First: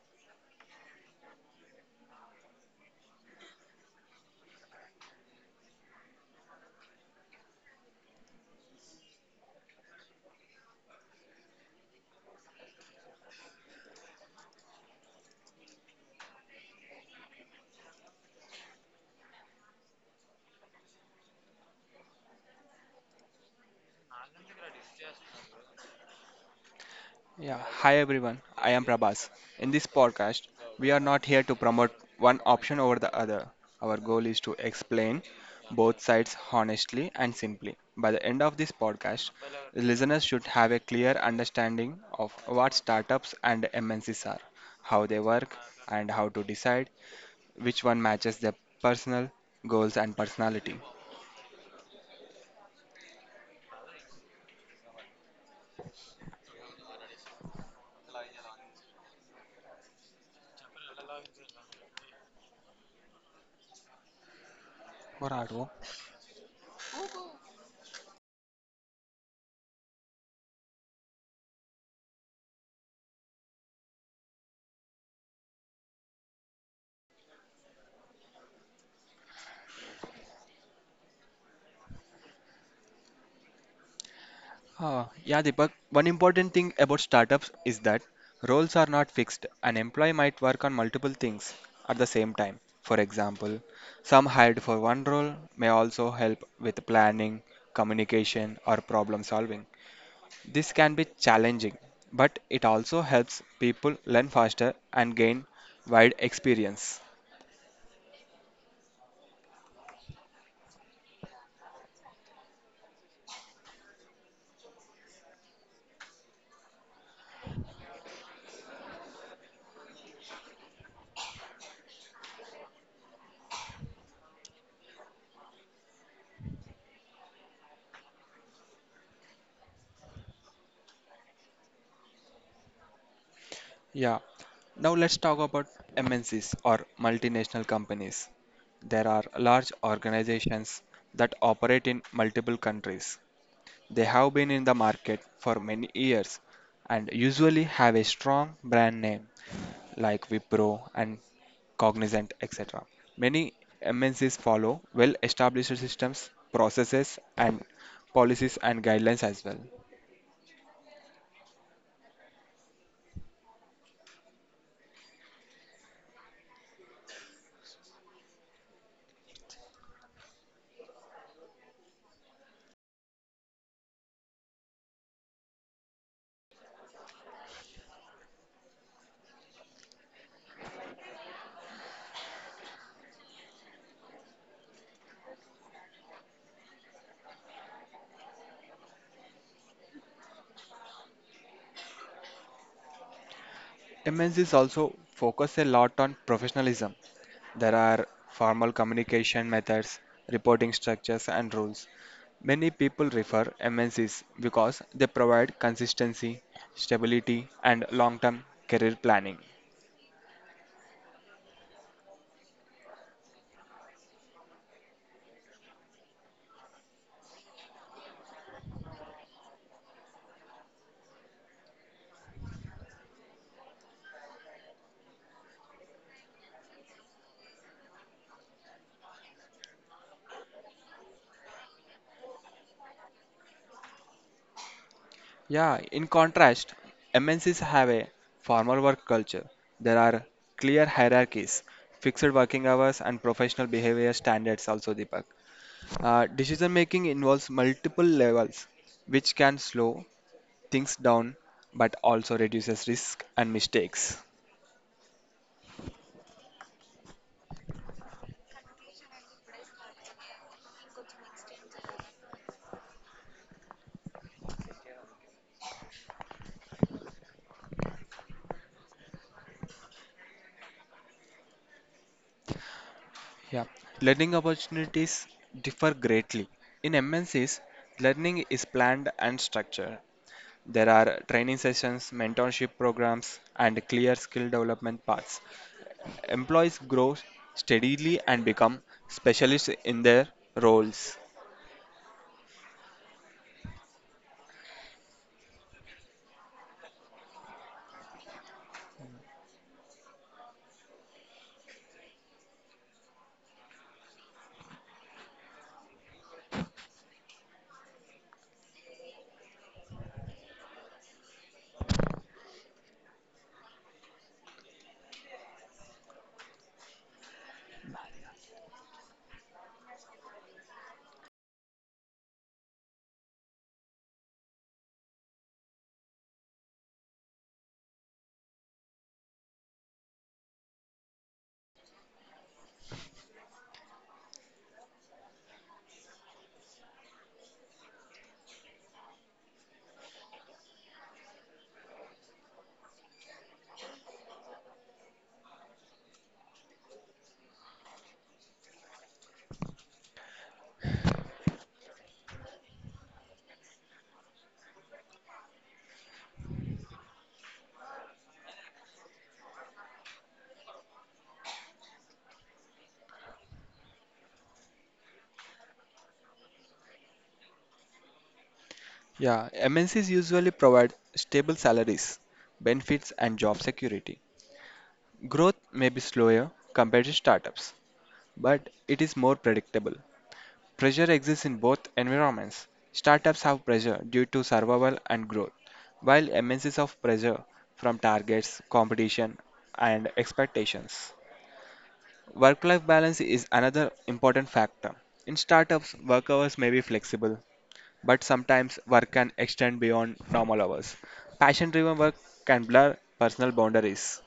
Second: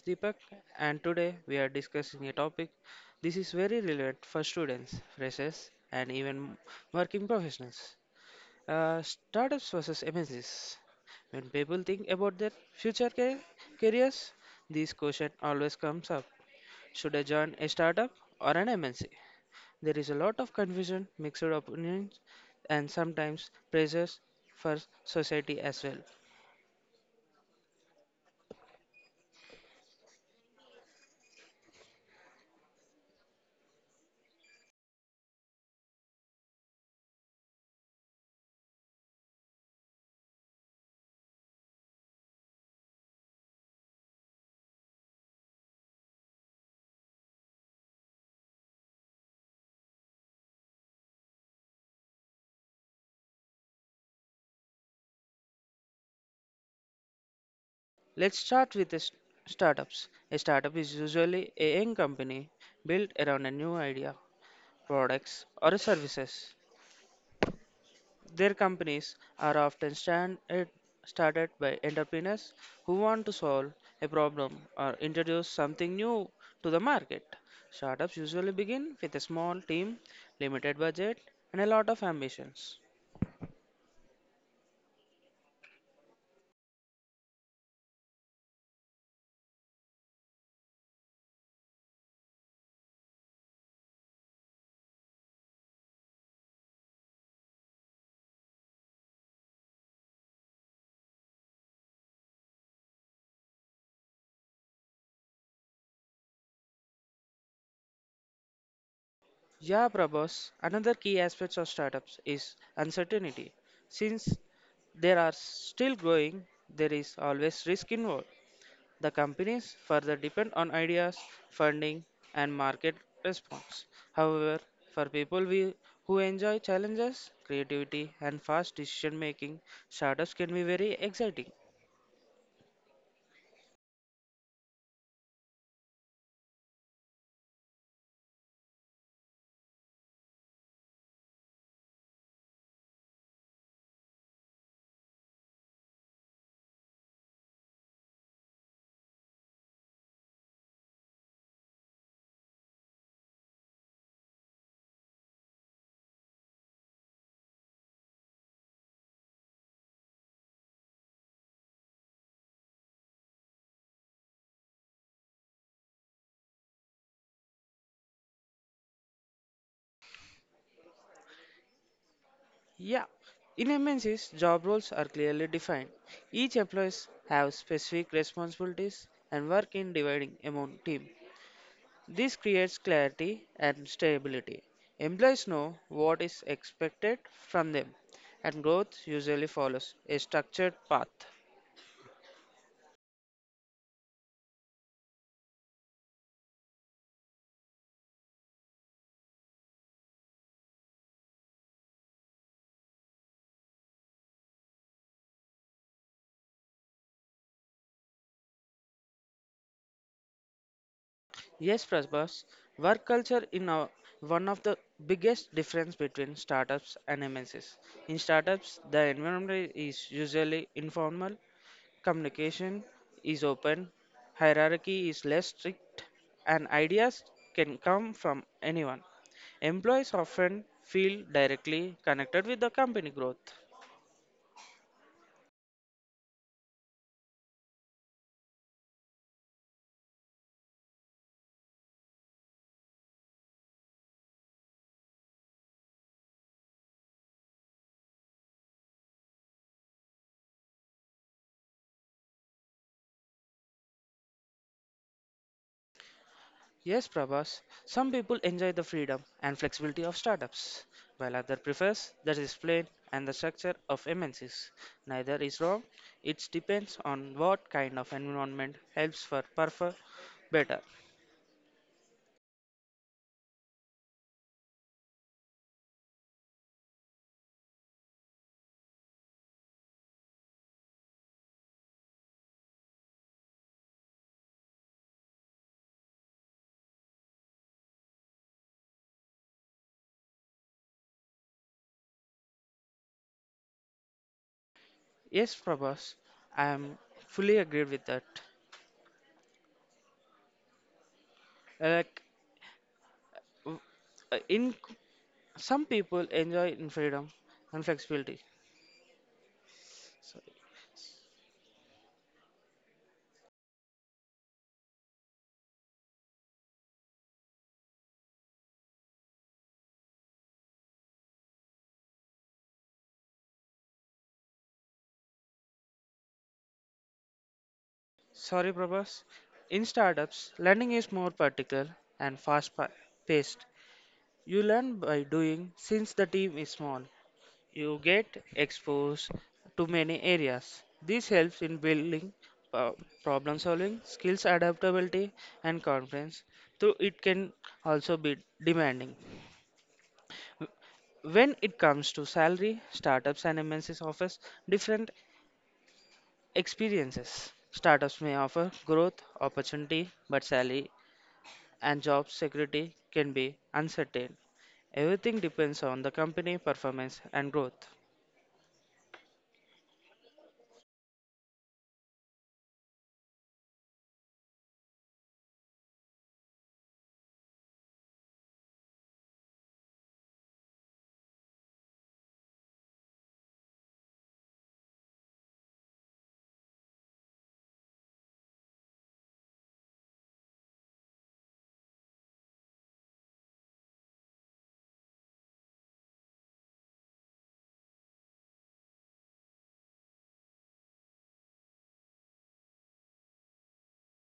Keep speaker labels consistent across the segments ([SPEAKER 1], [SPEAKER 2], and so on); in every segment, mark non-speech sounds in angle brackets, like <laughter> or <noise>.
[SPEAKER 1] Deepak and today we are discussing a topic this is very relevant for students, freshers and even working professionals. Startups versus MNCs. When people think about their future careers, this question always comes up. Should I join a startup or an MNC? There is a lot of confusion, mixed opinions and sometimes pressures for society as well.
[SPEAKER 2] Yeah, hi everyone. I am Prabhas. In this podcast, we are not here to promote one option over the other. Our goal is to explain both sides honestly and simply. By the end of this podcast, listeners should have a clear understanding of what startups and MNCs are, how they work, and how to decide which one matches their personal goals and personality.
[SPEAKER 1] Let's start with the startups. A startup is usually a young company built around a new idea,
[SPEAKER 2] What are
[SPEAKER 1] products,
[SPEAKER 2] you?
[SPEAKER 1] or services. Their companies are often standard, started by entrepreneurs who want to solve a problem or introduce something new to the market. Startups usually begin with a small team, limited budget, and a lot of ambitions.
[SPEAKER 2] Yeah, Deepak, one important thing about startups is that roles are not fixed. An employee might work on multiple things at the same time. For example, some hired for one role may also help with planning, communication, or problem solving. This can be challenging, but it also helps people learn faster and gain wide experience.
[SPEAKER 1] Yeah, Prabhas, another key aspect of startups is uncertainty. Since they are still growing, there is always risk involved. The companies further depend on ideas, funding, and market response. However, for who enjoy challenges, creativity, and fast decision making, startups can be very exciting.
[SPEAKER 2] Yeah. Now let's talk about MNCs or multinational companies. There are large organizations that operate in multiple countries. They have been in the market for many years and usually have a strong brand name like Wipro and Cognizant, etc. Many MNCs follow well established systems, processes, and policies and guidelines as well.
[SPEAKER 1] Yeah, in MNCs, job roles are clearly defined. Each employees have specific responsibilities and work in dividing among team. This creates clarity and stability. Employees know what is expected from them, and growth usually follows a structured path.
[SPEAKER 2] MNCs also focus a lot on professionalism. There are formal communication methods, reporting structures, and rules. Many people refer MNCs because they provide consistency, stability, and long-term career planning.
[SPEAKER 1] Yes, Prasbas, work culture in one of the biggest difference between startups and MNCs. In startups, the environment is usually informal. Communication is open, hierarchy is less strict, and ideas can come from anyone. Employees often feel directly connected with the company growth.
[SPEAKER 2] Yeah, in contrast, MNCs have a formal work culture. There are clear hierarchies, fixed working hours, and professional behavior standards also, Deepak. Decision making involves multiple levels, which can slow things down but also reduces risk and mistakes.
[SPEAKER 1] Yes, Prabhas, some people enjoy the freedom and flexibility of startups, while others prefers the discipline and the structure of MNCs. Neither is wrong, it depends on what kind of environment helps for perform better.
[SPEAKER 2] Yeah. Learning opportunities differ greatly. In MNCs, learning is planned and structured. There are training sessions, mentorship programs, and clear skill development paths. Employees grow steadily and become specialists in their roles.
[SPEAKER 1] Yes, Prabhas, I am fully agreed with that. Like w- in some people enjoy in freedom and flexibility. So, sorry, Prabhas. In startups, learning is more practical and fast paced. You learn by doing since the team is small. You get exposed to many areas. This helps in building uh, problem solving, skills adaptability, and confidence, though it can also be demanding. When it comes to salary, startups and MNCs offer different experiences. Startups may offer growth opportunity, but salary and job security can be uncertain. Everything depends on the company performance and growth.
[SPEAKER 2] Yeah, MNCs usually provide stable salaries, benefits, and job security. Growth may be slower compared to startups, but it is more predictable. Pressure exists in both environments. Startups have pressure due to survival and growth, while MNCs have pressure from targets, competition, and expectations. Work life balance is another important factor. In startups, work hours may be flexible, but sometimes work can extend beyond normal hours. Passion driven work can blur personal boundaries.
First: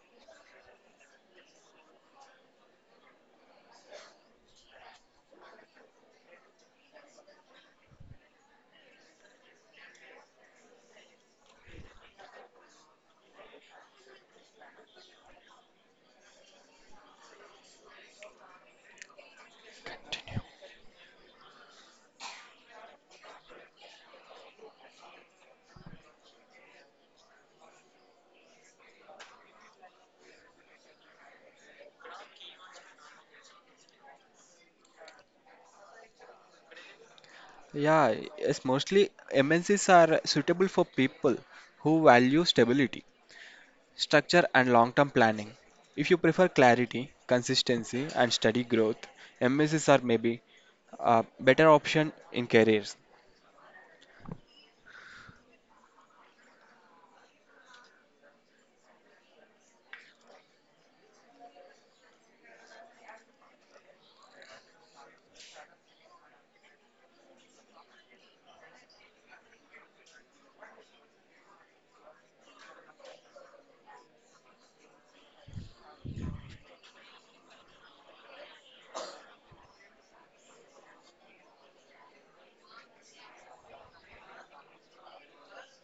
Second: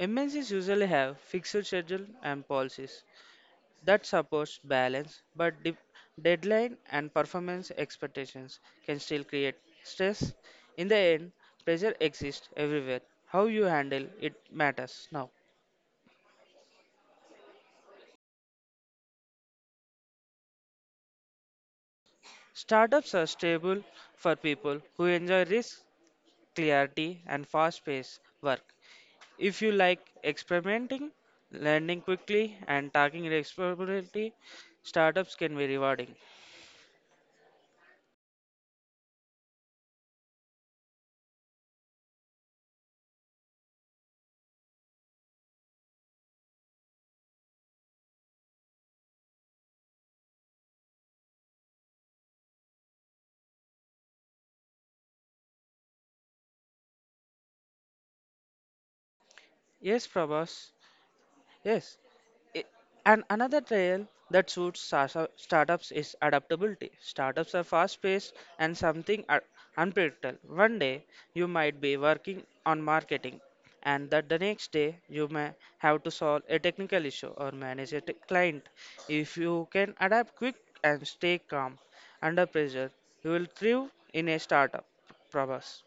[SPEAKER 1] MNCs usually have fixed schedule and policies, that supports balance, but deadline and performance expectations can still create stress. In the end, pressure exists everywhere. How you handle it matters now. Startups are stable for people who enjoy risk, clarity, and fast paced work. If you like experimenting, learning quickly, and taking responsibility, startups can be rewarding.
[SPEAKER 2] Yeah, yes, mostly MNCs are suitable for people who value stability. Structure and long term planning. If you prefer clarity, consistency, and steady growth, MSCs are maybe a better option in careers.
[SPEAKER 1] Yes, Prabhas. Yes. I- And another trail that suits startups is adaptability. Startups are fast paced and something unpredictable. One day you might be working on marketing, and that the next day you may have to solve a technical issue or manage a client. If you can adapt quick and stay calm under pressure, you will thrive in a startup. Prabhas.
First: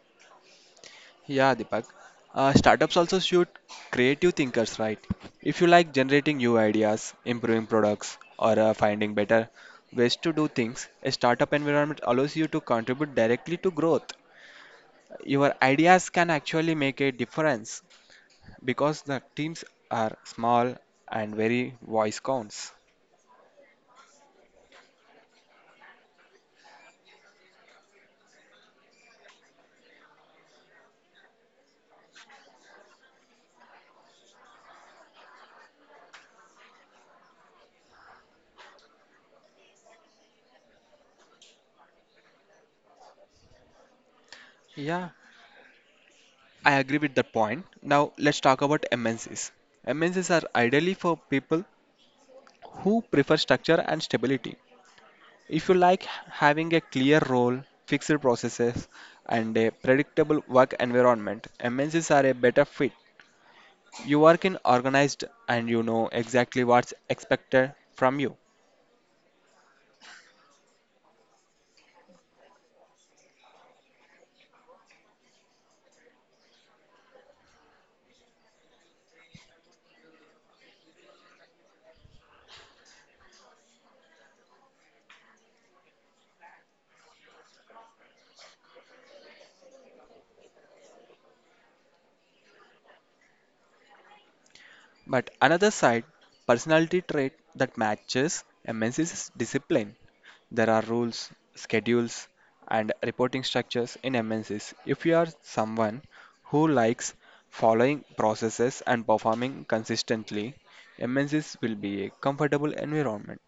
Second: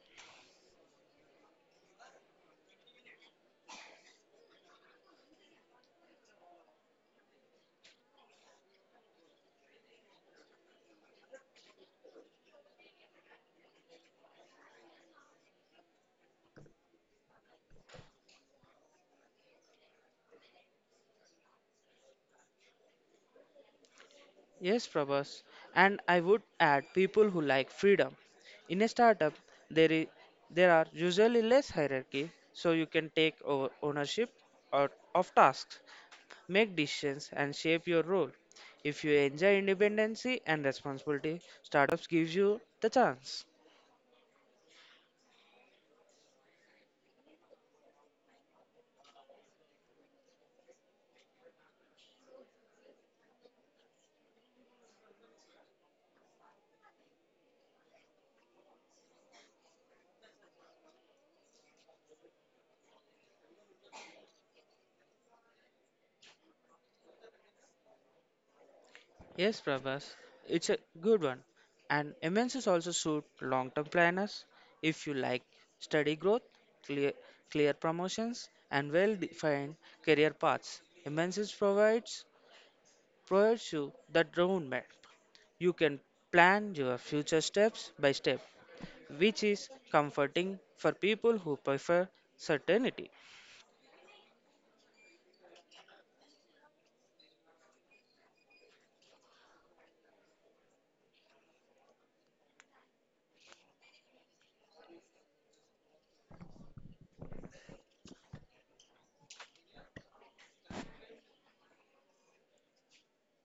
[SPEAKER 2] Yeah, Deepak. Startups also shoot creative thinkers, right? If you like generating new ideas, improving products, or finding better ways to do things, a startup environment allows you to contribute directly to growth. Your ideas can actually make a difference because the teams are small and very voice counts.
[SPEAKER 1] Yes, Prabhas. And I would add people who like freedom. In a startup, there is there are usually less hierarchy, so you can take over ownership or of tasks, make decisions, and shape your role. If you enjoy independency and responsibility, startups gives you the chance.
[SPEAKER 2] Yeah, I agree with that point. Now let's talk about MNCs. MNCs are ideally for people who prefer structure and stability. If you like having a clear role, fixed processes, and a predictable work environment, MNCs are a better fit. You work in organized and you know exactly what's expected from you.
[SPEAKER 1] Yes, Prabhas, it's a good one. And MNCs also suit long-term planners if you like steady growth, clear, clear promotions, and well-defined career paths. MNCs provides you that roadmap. You can plan your future steps by step, which is comforting for people who prefer certainty.
[SPEAKER 2] But another side, personality trait that matches MNCs is discipline. There are rules, schedules, and reporting structures in MNCs. If you are someone who likes following processes and performing consistently, MNCs will be a comfortable environment.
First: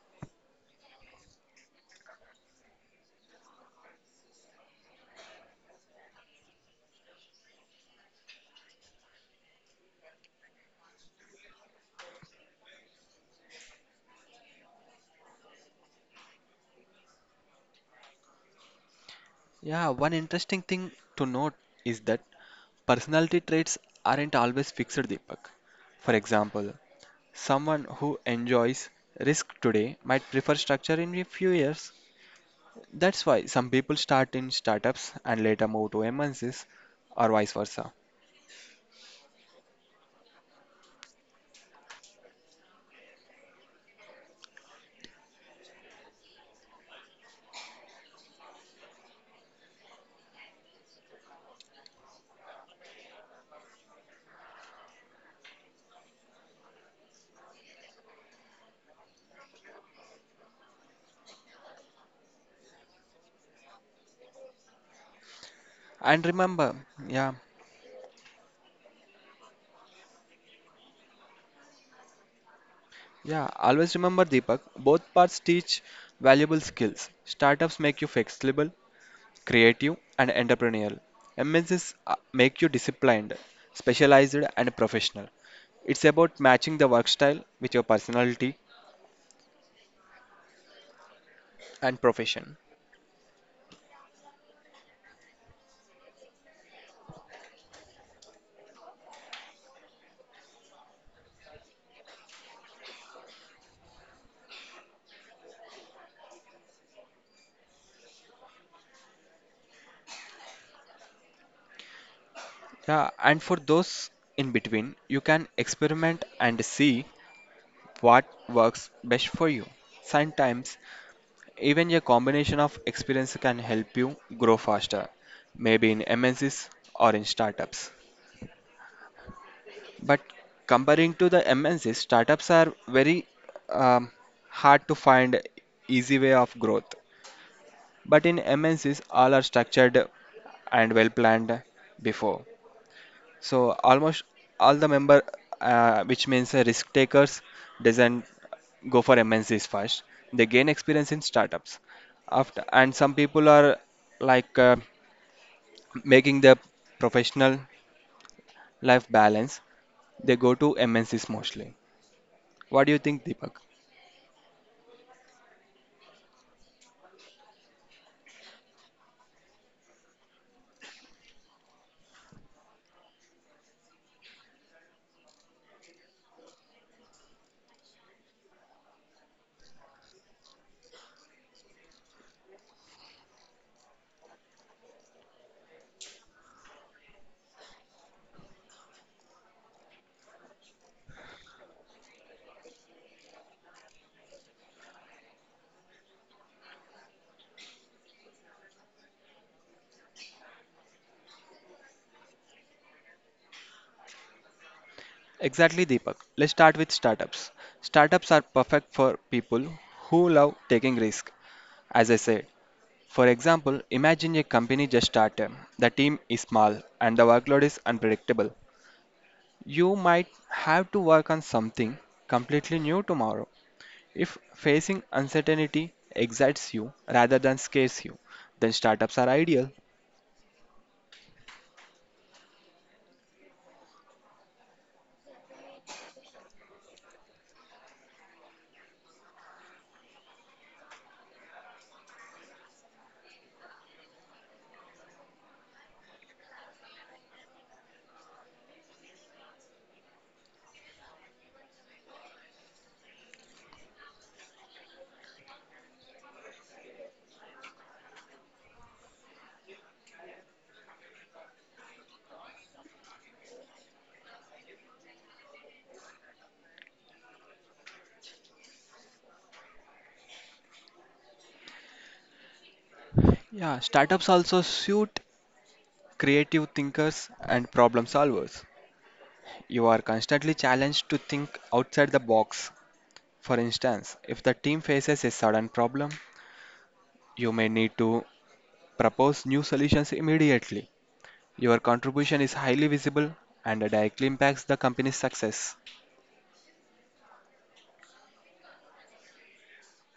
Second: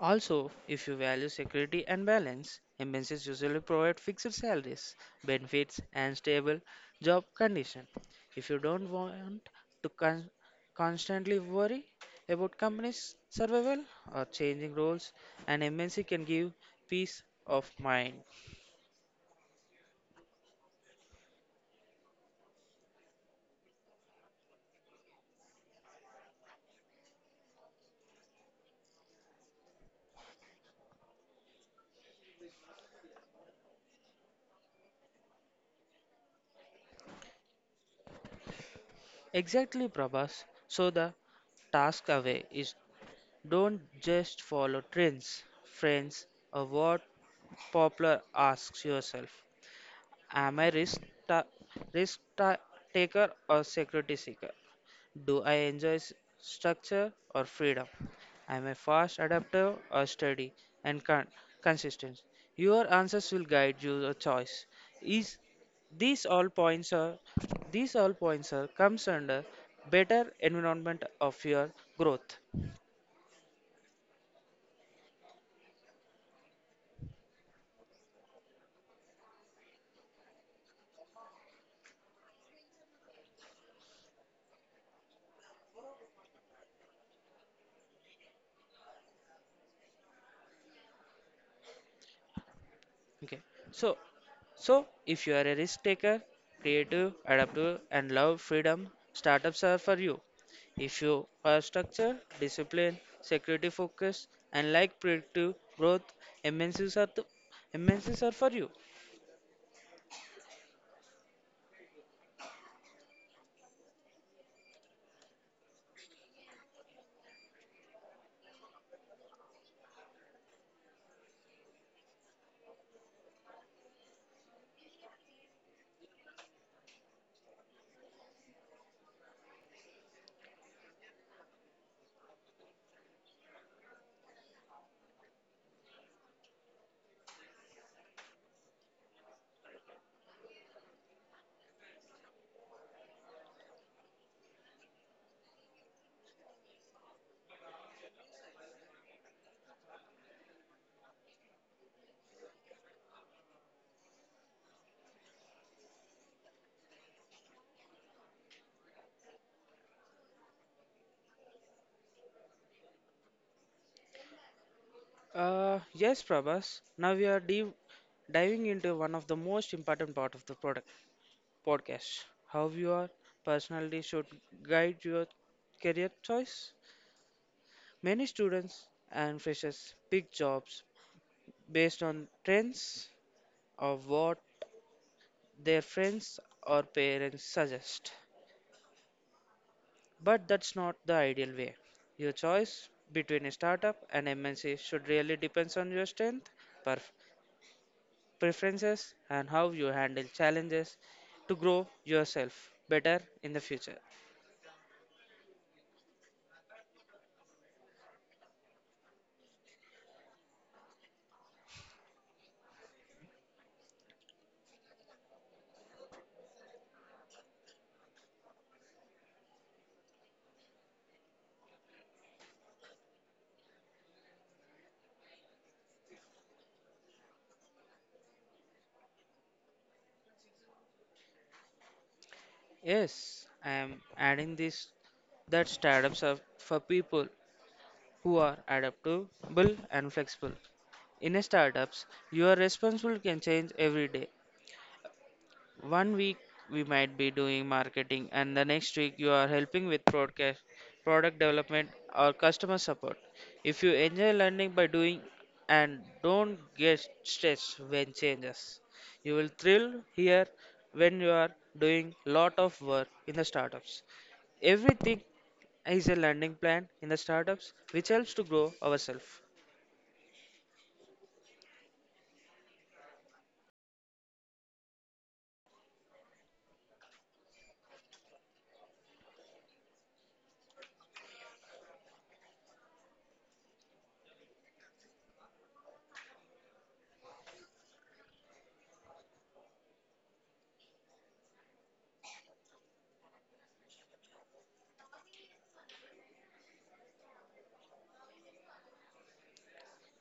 [SPEAKER 1] Also, if you value security and balance, MNCs usually provide fixed salaries, benefits, and stable job conditions. If you don't want to constantly worry about companies' survival or changing roles, an MNC can give peace of mind.
[SPEAKER 2] Yeah, one interesting thing to note is that personality traits aren't always fixed, Deepak. For example, someone who enjoys risk today might prefer structure in a few years. That's why some people start in startups and later move to MNCs or vice versa.
[SPEAKER 1] Exactly, Prabhas. So the task away is don't just follow trends, friends, or what popular asks yourself. Am I ta- risk ta- taker or security seeker? Do I enjoy structure or freedom? Am I fast adapter or steady and consistent? Your answers will guide your choice. Is these
[SPEAKER 2] And
[SPEAKER 1] all
[SPEAKER 2] remember,
[SPEAKER 1] points are
[SPEAKER 2] yeah,
[SPEAKER 1] These all points are comes under better environment of your growth.
[SPEAKER 2] yeah, always remember Deepak, both paths teach valuable skills. Startups make you flexible, creative, and entrepreneurial. MNCs make you disciplined, specialized, and professional. It's about matching the work style with your personality and profession.
[SPEAKER 1] Okay, so So, if you are a risk taker, creative, adaptive, and love freedom, startups are for you. If you are structured, disciplined, security focused, and like predictive growth, MNCs are, the, MNCs are for you.
[SPEAKER 2] Yeah, and for those in between, you can experiment and see what works best for you. Sometimes, even a combination of experience can help you grow faster, maybe in MNCs or in startups. But comparing to the MNCs, startups are very um, hard to find easy way of growth. But in MNCs, all are structured and well planned before. So almost all the member, which means risk takers, doesn't go for MNCs first. They gain experience in startups. After and some people are like making their professional life balance. They go to MNCs mostly. What do you think, Deepak?
[SPEAKER 1] Yes, Prabhas, now we are deep diving into one of the most important part of the product podcast how your personality should guide your career choice many students and freshers pick jobs based on trends or what their friends or parents suggest. But that's not the ideal way. Your choice between a startup and MNC should really depends on your strength, perf- preferences, and how you handle challenges to grow yourself better in the future.
[SPEAKER 2] Exactly, Deepak. Let's start with startups. Startups are perfect for people who love taking risk. As I said, for example, imagine a company just started. The team is small and the workload is unpredictable. You might have to work on something completely new tomorrow. If facing uncertainty excites you rather than scares you, then startups are ideal.
[SPEAKER 1] Yes, I am adding this that startups are for people who are adaptable and flexible. In a startups, your responsibility can change every day. One week we might be doing marketing, and the next week you are helping with broadcast, product development, or customer support. If you enjoy learning by doing and don't get stressed when changes, you will thrill here when you are doing lot of work in the startups. Everything is a learning plan in the startups which helps to grow ourselves.
[SPEAKER 2] Yeah, startups also suit creative thinkers and problem solvers. You are constantly challenged to think outside the box. For instance, if the team faces a sudden problem, you may need to propose new solutions immediately. Your contribution is highly visible and directly impacts the company's success.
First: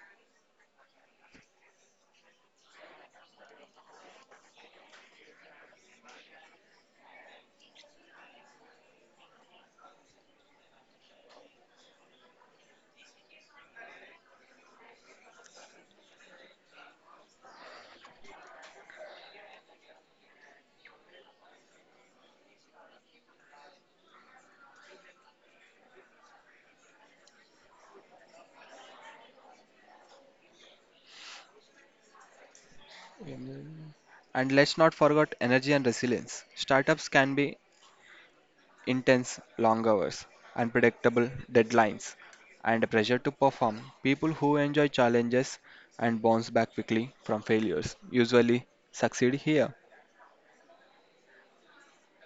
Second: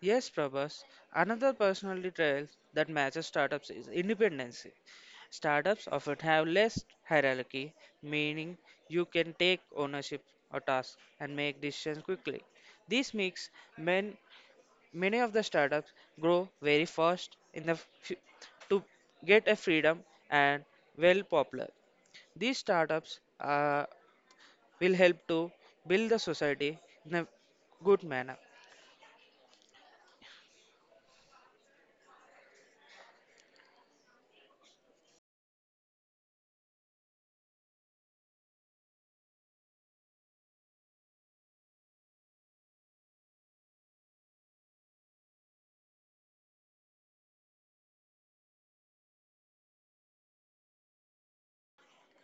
[SPEAKER 1] Yes, Prabhas. Another personality trait that matches startups is independency. Startups often have less hierarchy, meaning you can take ownership of tasks and make decisions quickly. This makes men, many of the startups grow very fast in the fu- to get a freedom and well popular. These startups will help to build the society in a good manner.
[SPEAKER 2] Mm. And let's not forget energy and resilience. Startups can be intense, long hours, unpredictable deadlines, and pressure to perform. People who enjoy challenges and bounce back quickly from failures usually succeed here.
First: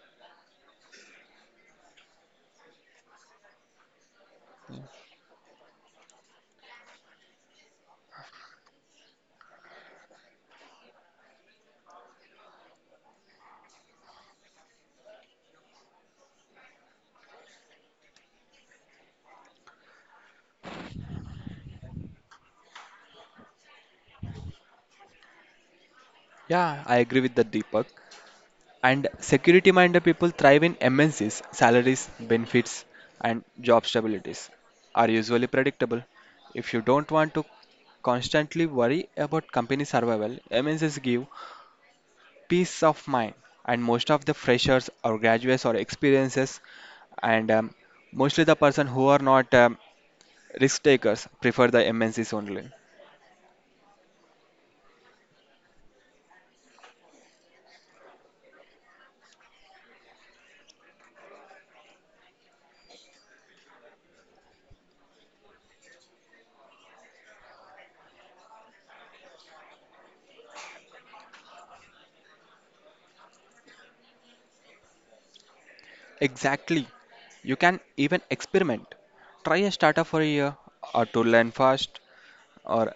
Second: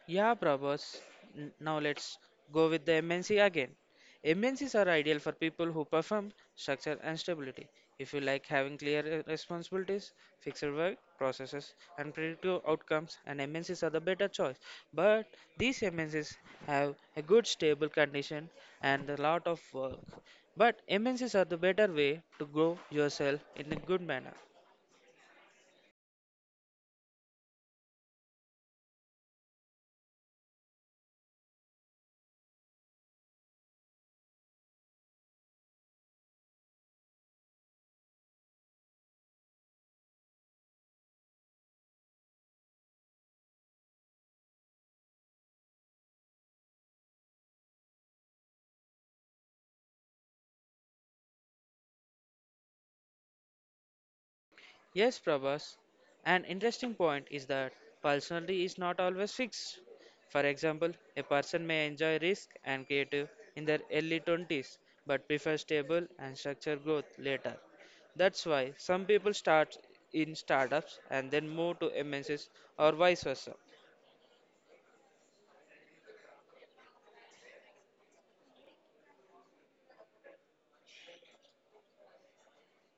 [SPEAKER 1] Yeah, Prabhas. Now let's go with the MNC again. MNCs are ideal for people who perform structure and stability. If you like having clear responsibilities, fixed work processes, and predictable outcomes, and MNCs are the better choice. But these MNCs have a good stable condition and a lot of work. But MNCs are the better way to grow yourself in a good manner.
[SPEAKER 2] Yeah, I agree with that, Deepak. And security minded people thrive in MNCs. Salaries, benefits, and job stabilities are usually predictable. If you don't want to constantly worry about company survival, MNCs give peace of mind. And most of the freshers or graduates or experiences, and mostly the person who are not risk takers prefer the MNCs only.
[SPEAKER 1] Yes, Prabhas. An interesting point is that personality is not always fixed. For example, a person may enjoy risk and creative in their early 20s but prefer stable and structured growth later. That's why some people start in startups and then move to MNCs or vice versa.
[SPEAKER 2] Exactly. You can even experiment. Try a startup for a year or to learn fast or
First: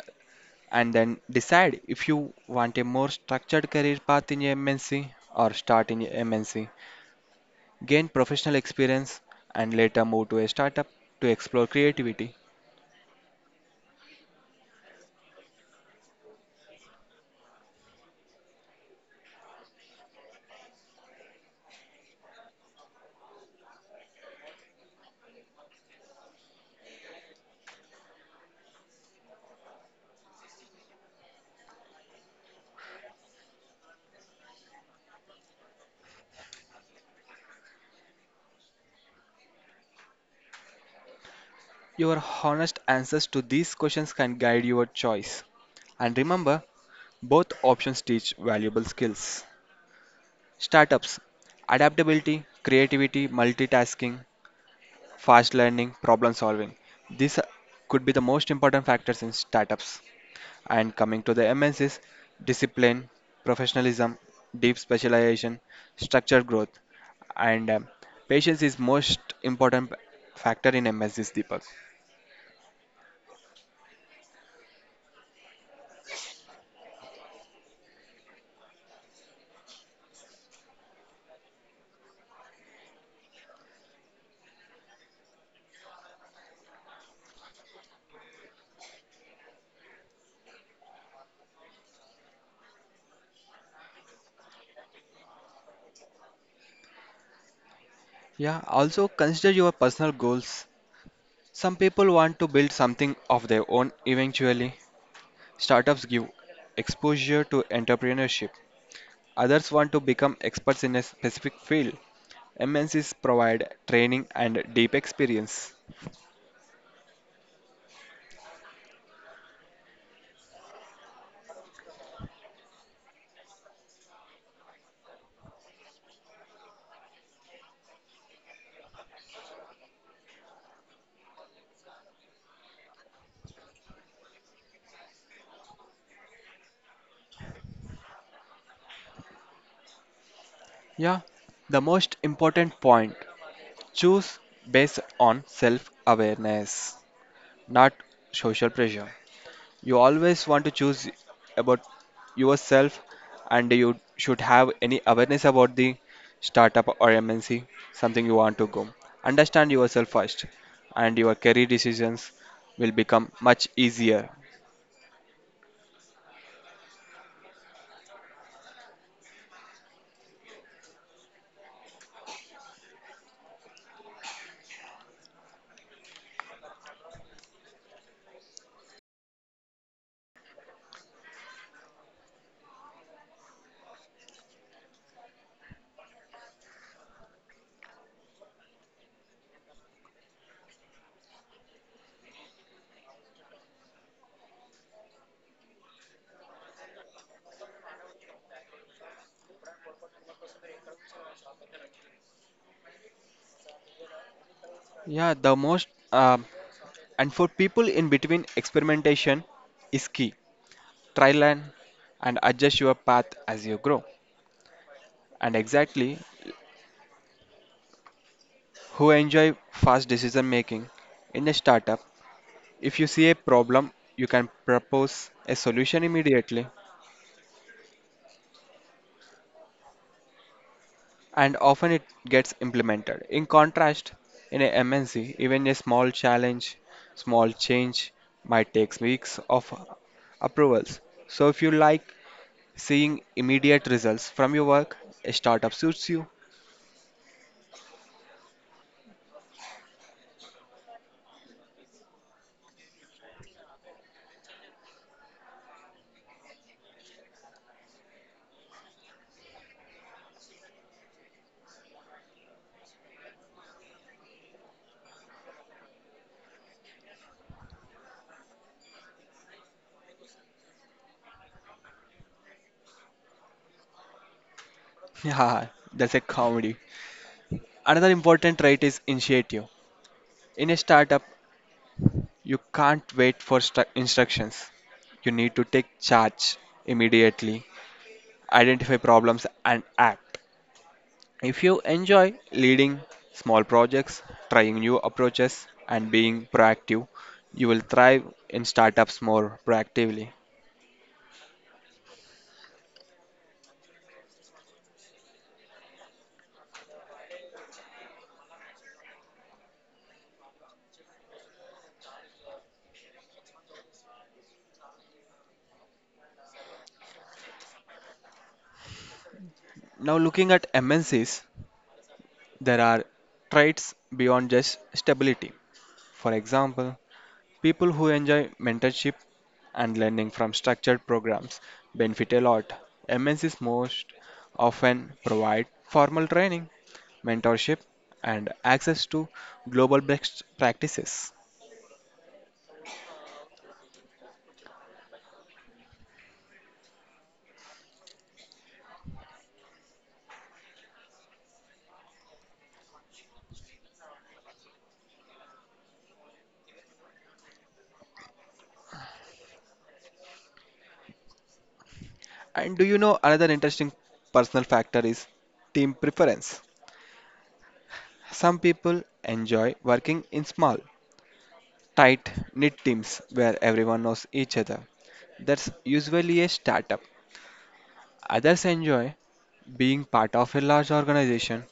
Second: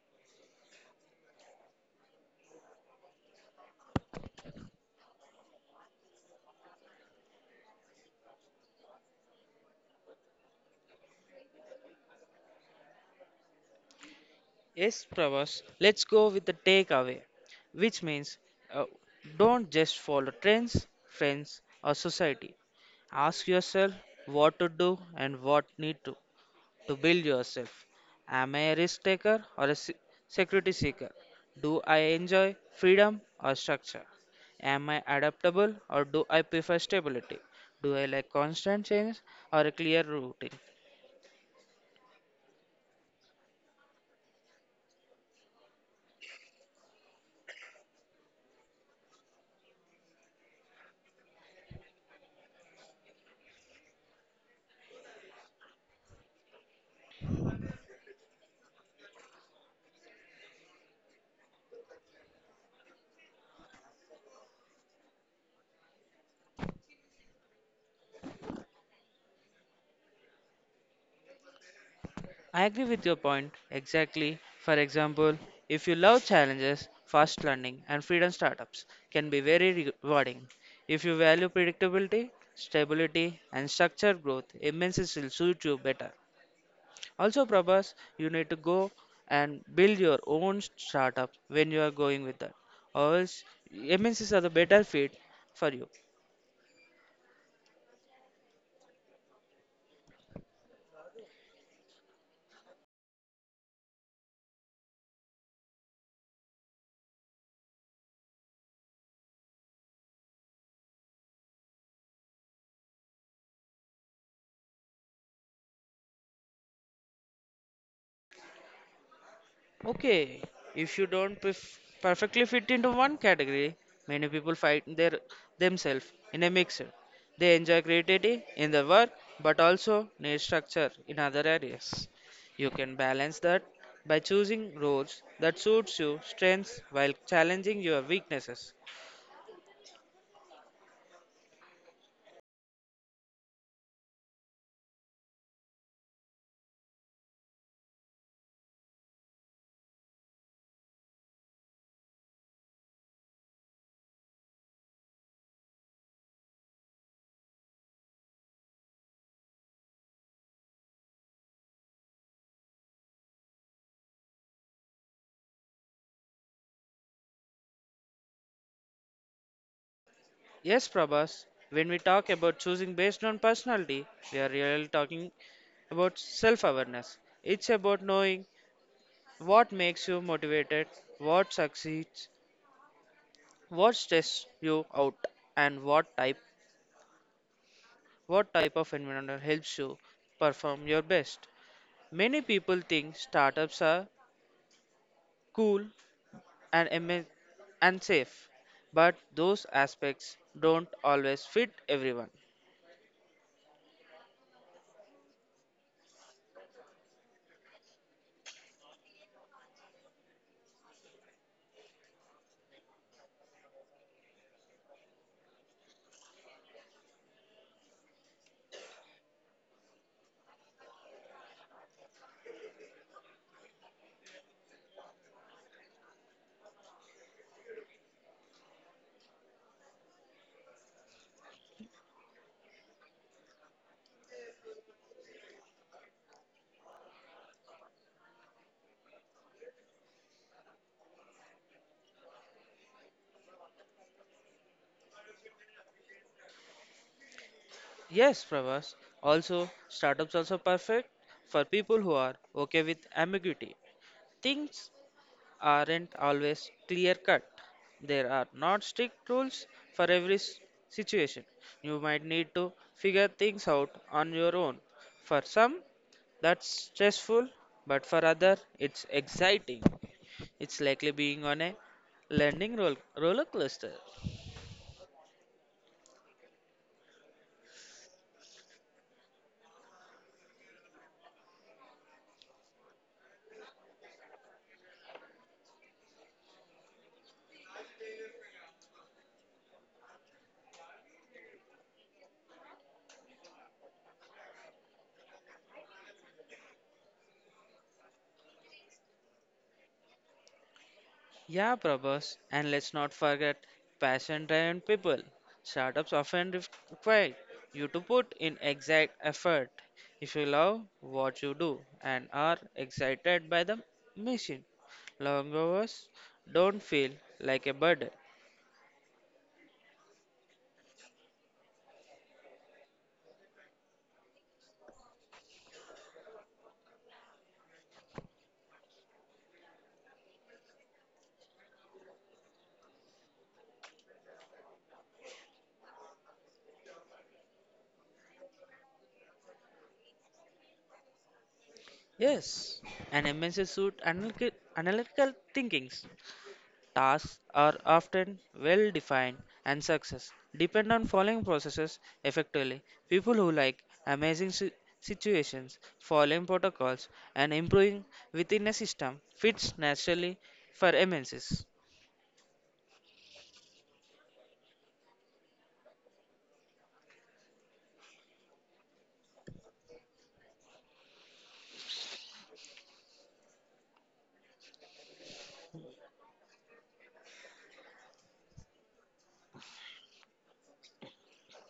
[SPEAKER 2] and then decide if you want a more structured career path in a MNC or start in a MNC, gain professional experience, and later move to a startup to explore creativity.
[SPEAKER 1] Yes, Pravas, let's go with the takeaway, which means uh, don't just follow trends, friends, or society. Ask yourself what to do and what need to build yourself. Am I a risk taker or a security seeker? Do I enjoy freedom or structure? Am I adaptable or do I prefer stability? Do I like constant change or a clear routine?
[SPEAKER 2] Your honest answers to these questions can guide your choice. And remember, both options teach valuable skills. Startups, adaptability, creativity, multitasking, fast learning, problem solving. These could be the most important factors in startups. And coming to the MNCs, discipline, professionalism, deep specialization, structured growth, and patience is most important factor in MNCs, Deepak.
[SPEAKER 1] I agree with your point exactly. For example, if you love challenges, fast learning and freedom startups can be very rewarding. If you value predictability, stability and structured growth, MNCs will suit you better. Also, Prabhas, you need to go and build your own startup when you are going with that. Or else, MNCs are the better fit for you.
[SPEAKER 2] Yeah, also consider your personal goals. Some people want to build something of their own eventually. Startups give exposure to entrepreneurship. Others want to become experts in a specific field. MNCs provide training and deep experience.
[SPEAKER 1] Okay, if you don't perfectly fit into one category, many people find their themselves in a mixer. They enjoy creativity in the work, but also need structure in other areas. You can balance that by choosing roles that suits your strengths while challenging your weaknesses.
[SPEAKER 2] Yeah, the most important point. Choose based on self awareness, not social pressure. You always want to choose about yourself, and you should have any awareness about the startup or MNC, something you want to go. Understand yourself first, and your career decisions will become much easier.
[SPEAKER 1] Yes, Prabhas, when we talk about choosing based on personality, we are really talking about self awareness. It's about knowing what makes you motivated? What succeeds? What stresses you out? And what type of environment helps you perform your best? Many people think startups are cool and ama- and safe, but those aspects don't always fit everyone.
[SPEAKER 2] Yeah, the most and for people in between, experimentation is key. Try learn and adjust your path as you grow. And exactly who enjoy fast decision making. In a startup, if you see a problem, you can propose a solution immediately and often it gets implemented. In contrast, in a MNC, even a small challenge, small change might take weeks of approvals. So if you like seeing immediate results from your work, a startup suits you. <laughs>
[SPEAKER 1] Yes, Pravas. Also, startups also perfect for people who are okay with ambiguity. Things aren't always clear cut. There are not strict rules for every situation. You might need to figure things out on your own. For some, that's stressful, but for others, it's exciting. It's likely being on a roller coaster.
[SPEAKER 2] Yeah, that's a comedy. Another important trait is initiative. In a startup, you can't wait for instructions. You need to take charge immediately, identify problems, and act. If you enjoy leading small projects, trying new approaches, and being proactive, you will thrive in startups more proactively.
[SPEAKER 1] Yeah, Prabhas, and let's not forget passion driven people. Startups often require you to put in exact effort. If you love what you do and are excited by the mission, long hours don't feel like a burden.
[SPEAKER 2] Now, looking at MNCs, there are traits beyond just stability. For example, people who enjoy mentorship and learning from structured programs benefit a lot. MNCs most often provide formal training, mentorship, and access to global best practices.
[SPEAKER 1] Yes, and MNC suit analytical thinkings. Tasks are often well defined and success depend on following processes effectively. People who like amazing situations, following protocols, and improving within a system fits naturally for MNCs.
[SPEAKER 2] And do you know another interesting personal factor is team preference? Some people enjoy working in small, tight knit teams where everyone knows each other. That's usually a startup. Others enjoy being part of a large organization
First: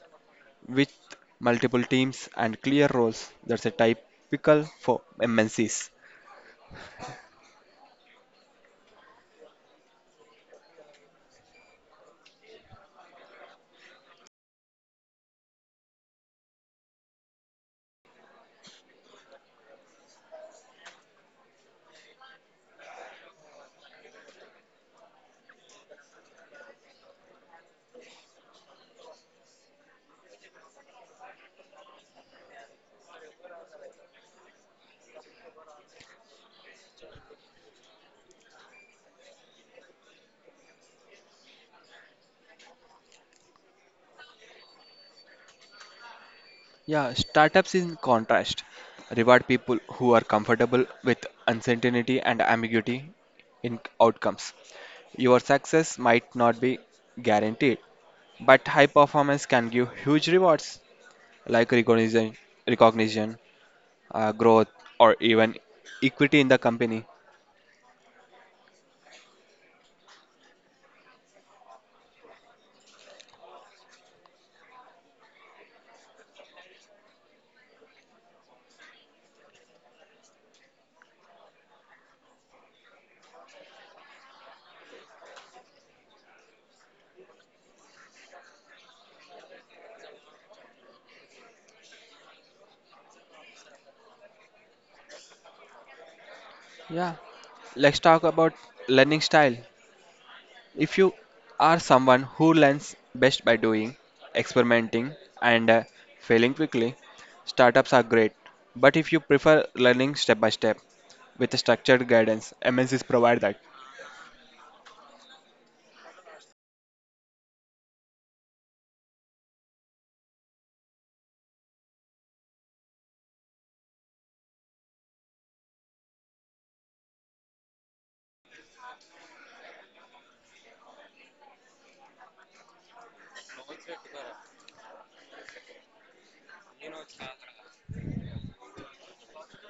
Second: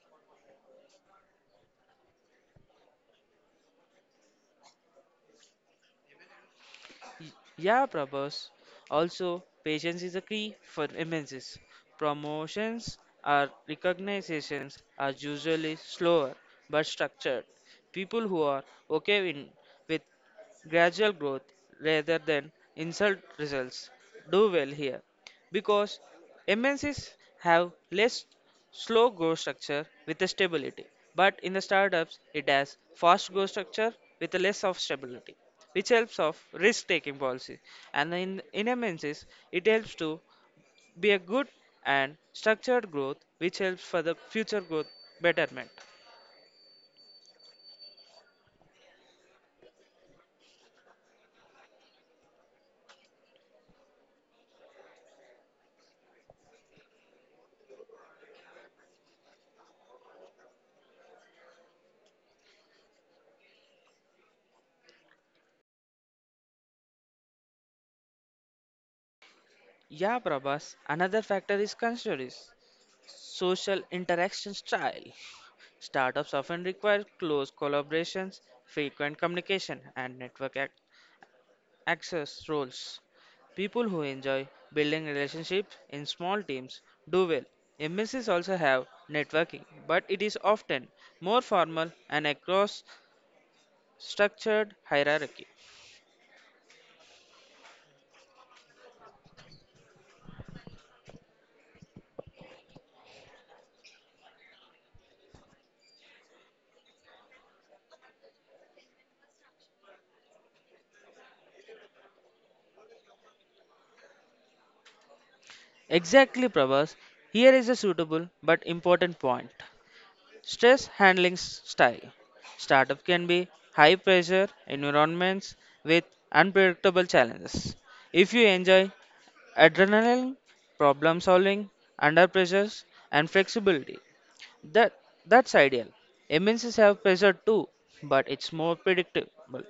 [SPEAKER 2] with multiple teams and clear roles. That's a typical for MNCs.
[SPEAKER 1] Y- Yeah, Prabhas. Also, patience is a key for MNCs. Promotions or recognitions are usually slower but structured. People who are okay in, with gradual growth rather than insult results do well here because MNCs have less slow growth structure with the stability, but in the startups it has fast growth structure with a less of stability, which helps of risk taking policy. And in MNCs it helps to be a good and structured growth, which helps for the future growth betterment.
[SPEAKER 2] Yeah, startups in contrast reward people who are comfortable with uncertainty and ambiguity in outcomes. Your success might not be guaranteed, but high performance can give huge rewards like recognition, recognition growth, or even equity in the company.
[SPEAKER 1] Yeah, Prabhas, another factor is considered is social interaction style. Startups often require close collaborations, frequent communication, and network access roles. People who enjoy building relationships in small teams do well. MNCs also have networking, but it is often more formal and across structured hierarchy.
[SPEAKER 2] Yeah, let's talk about learning style. If you are someone who learns best by doing, experimenting, and failing quickly, startups are great. But if you prefer learning step by step with structured guidance, MNCs provide that.
[SPEAKER 1] Exactly, Prabhas. Here is a suitable but important point. Stress handling style. Startup can be high pressure environments with unpredictable challenges. If you enjoy adrenaline, problem solving, under pressures, and flexibility, that that's ideal. MNCs have pressure too, but it's more predictable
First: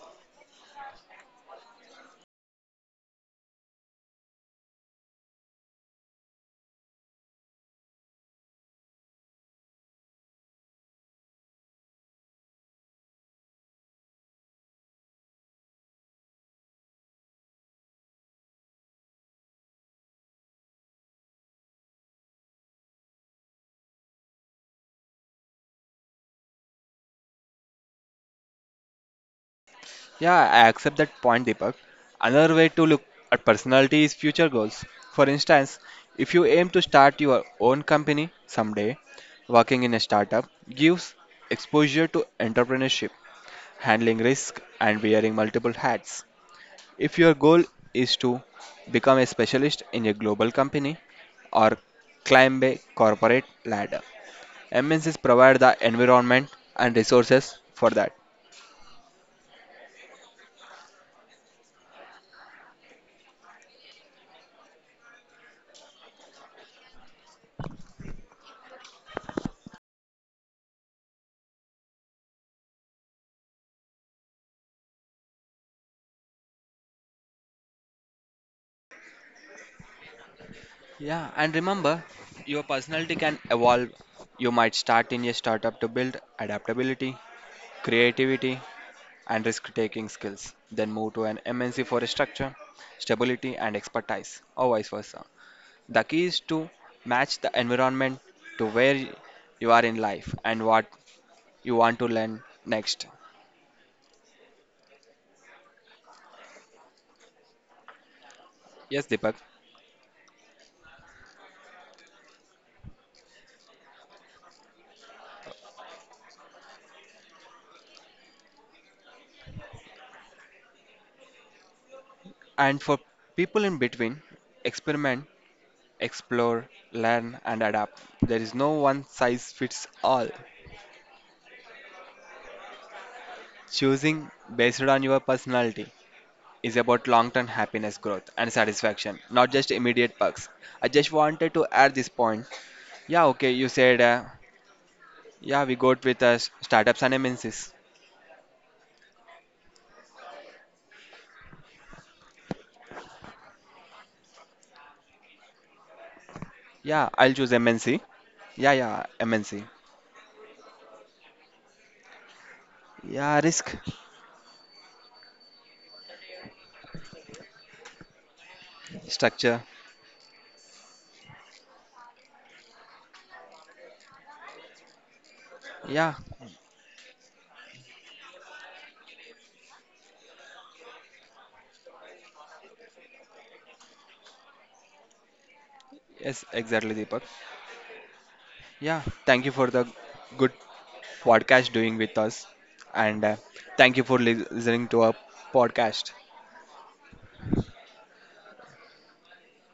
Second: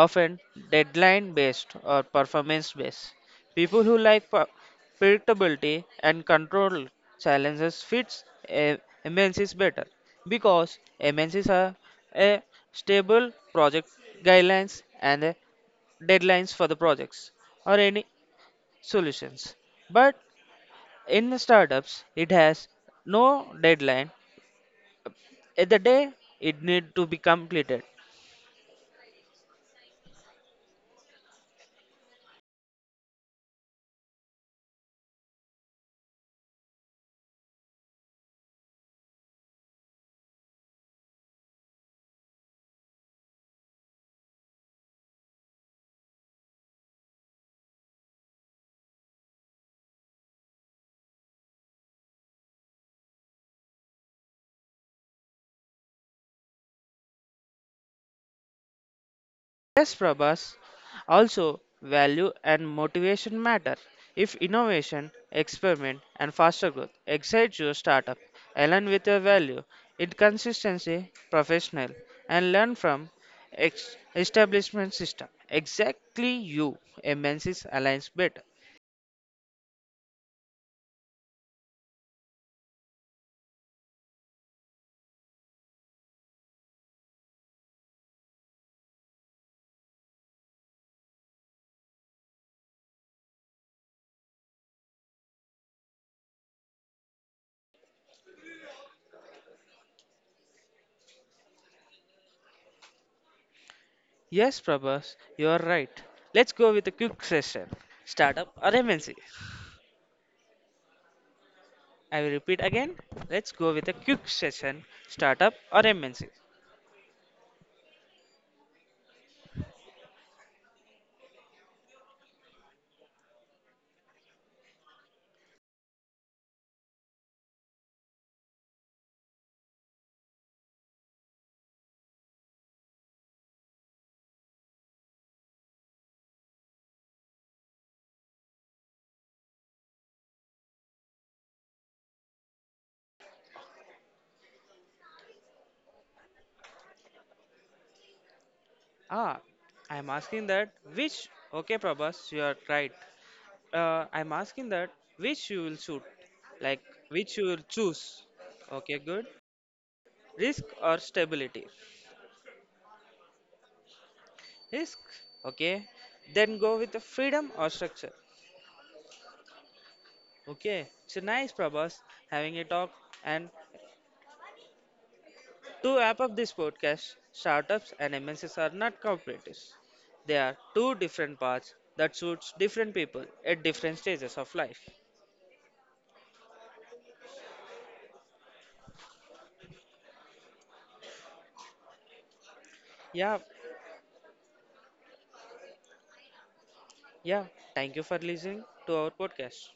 [SPEAKER 1] often deadline based or performance based. People who like predictability and control challenges fits MNCs better because MNCs are a stable project guidelines and a deadlines for the projects or any solutions. But in the startups, it has no deadline at the day it need to be completed.
[SPEAKER 2] Yeah, I accept that point, Deepak. Another way to look at personality is future goals. For instance, if you aim to start your own company someday, working in a startup gives exposure to entrepreneurship, handling risk, and wearing multiple hats. If your goal is to become a specialist in a global company or climb a corporate ladder, MNCs provide the environment and resources for that.
[SPEAKER 1] Yes, Prabhas. Also, value and motivation matter. If innovation, experiment, and faster growth excites your startup, align with your value, it consistency, professional, and learn from establishment system. Exactly you, MNCs aligns better.
[SPEAKER 2] Yeah, and remember, your personality can evolve. You might start in a startup to build adaptability, creativity, and risk taking skills, then move to an MNC for structure, stability, and expertise, or vice versa. The key is to match the environment to where you are in life and what you want to learn next.
[SPEAKER 1] Yes, Prabhas, you are right. Let's go with a quick session. Startup or
[SPEAKER 2] Yes,
[SPEAKER 1] MNC?
[SPEAKER 2] Deepak.
[SPEAKER 1] I will repeat again. Let's go with a quick session. Startup or MNC?
[SPEAKER 2] And for people in between, experiment, explore, learn, and adapt. There is no one size fits all. Choosing based on your personality is about long term happiness, growth, and satisfaction, not just immediate perks. I just wanted to add this point. Yeah, okay, you said, yeah, we got with us startups and MNCs.
[SPEAKER 1] Ah, I'm asking that which. Okay, Prabhas, you are right. I'm asking that which you will shoot, like
[SPEAKER 2] Yeah, I'll
[SPEAKER 1] which you
[SPEAKER 2] choose
[SPEAKER 1] will
[SPEAKER 2] MNC.
[SPEAKER 1] choose.
[SPEAKER 2] Yeah,
[SPEAKER 1] Okay,
[SPEAKER 2] yeah,
[SPEAKER 1] good.
[SPEAKER 2] MNC.
[SPEAKER 1] Risk or stability?
[SPEAKER 2] Yeah, risk
[SPEAKER 1] Risk. Okay. Then go with the freedom or structure.
[SPEAKER 2] structure.
[SPEAKER 1] Okay. So nice, Prabhas, having a talk. And to
[SPEAKER 2] Yeah,
[SPEAKER 1] wrap up this podcast, startups and MNCs are not cooperatives. They are two different paths that suits different people at different stages of life.
[SPEAKER 2] yes, exactly, Deepak. Yeah, thank you for the good podcast doing with us, and
[SPEAKER 1] Yeah,
[SPEAKER 2] thank you for listening to our podcast.
[SPEAKER 1] Yeah, thank you for listening to our podcast.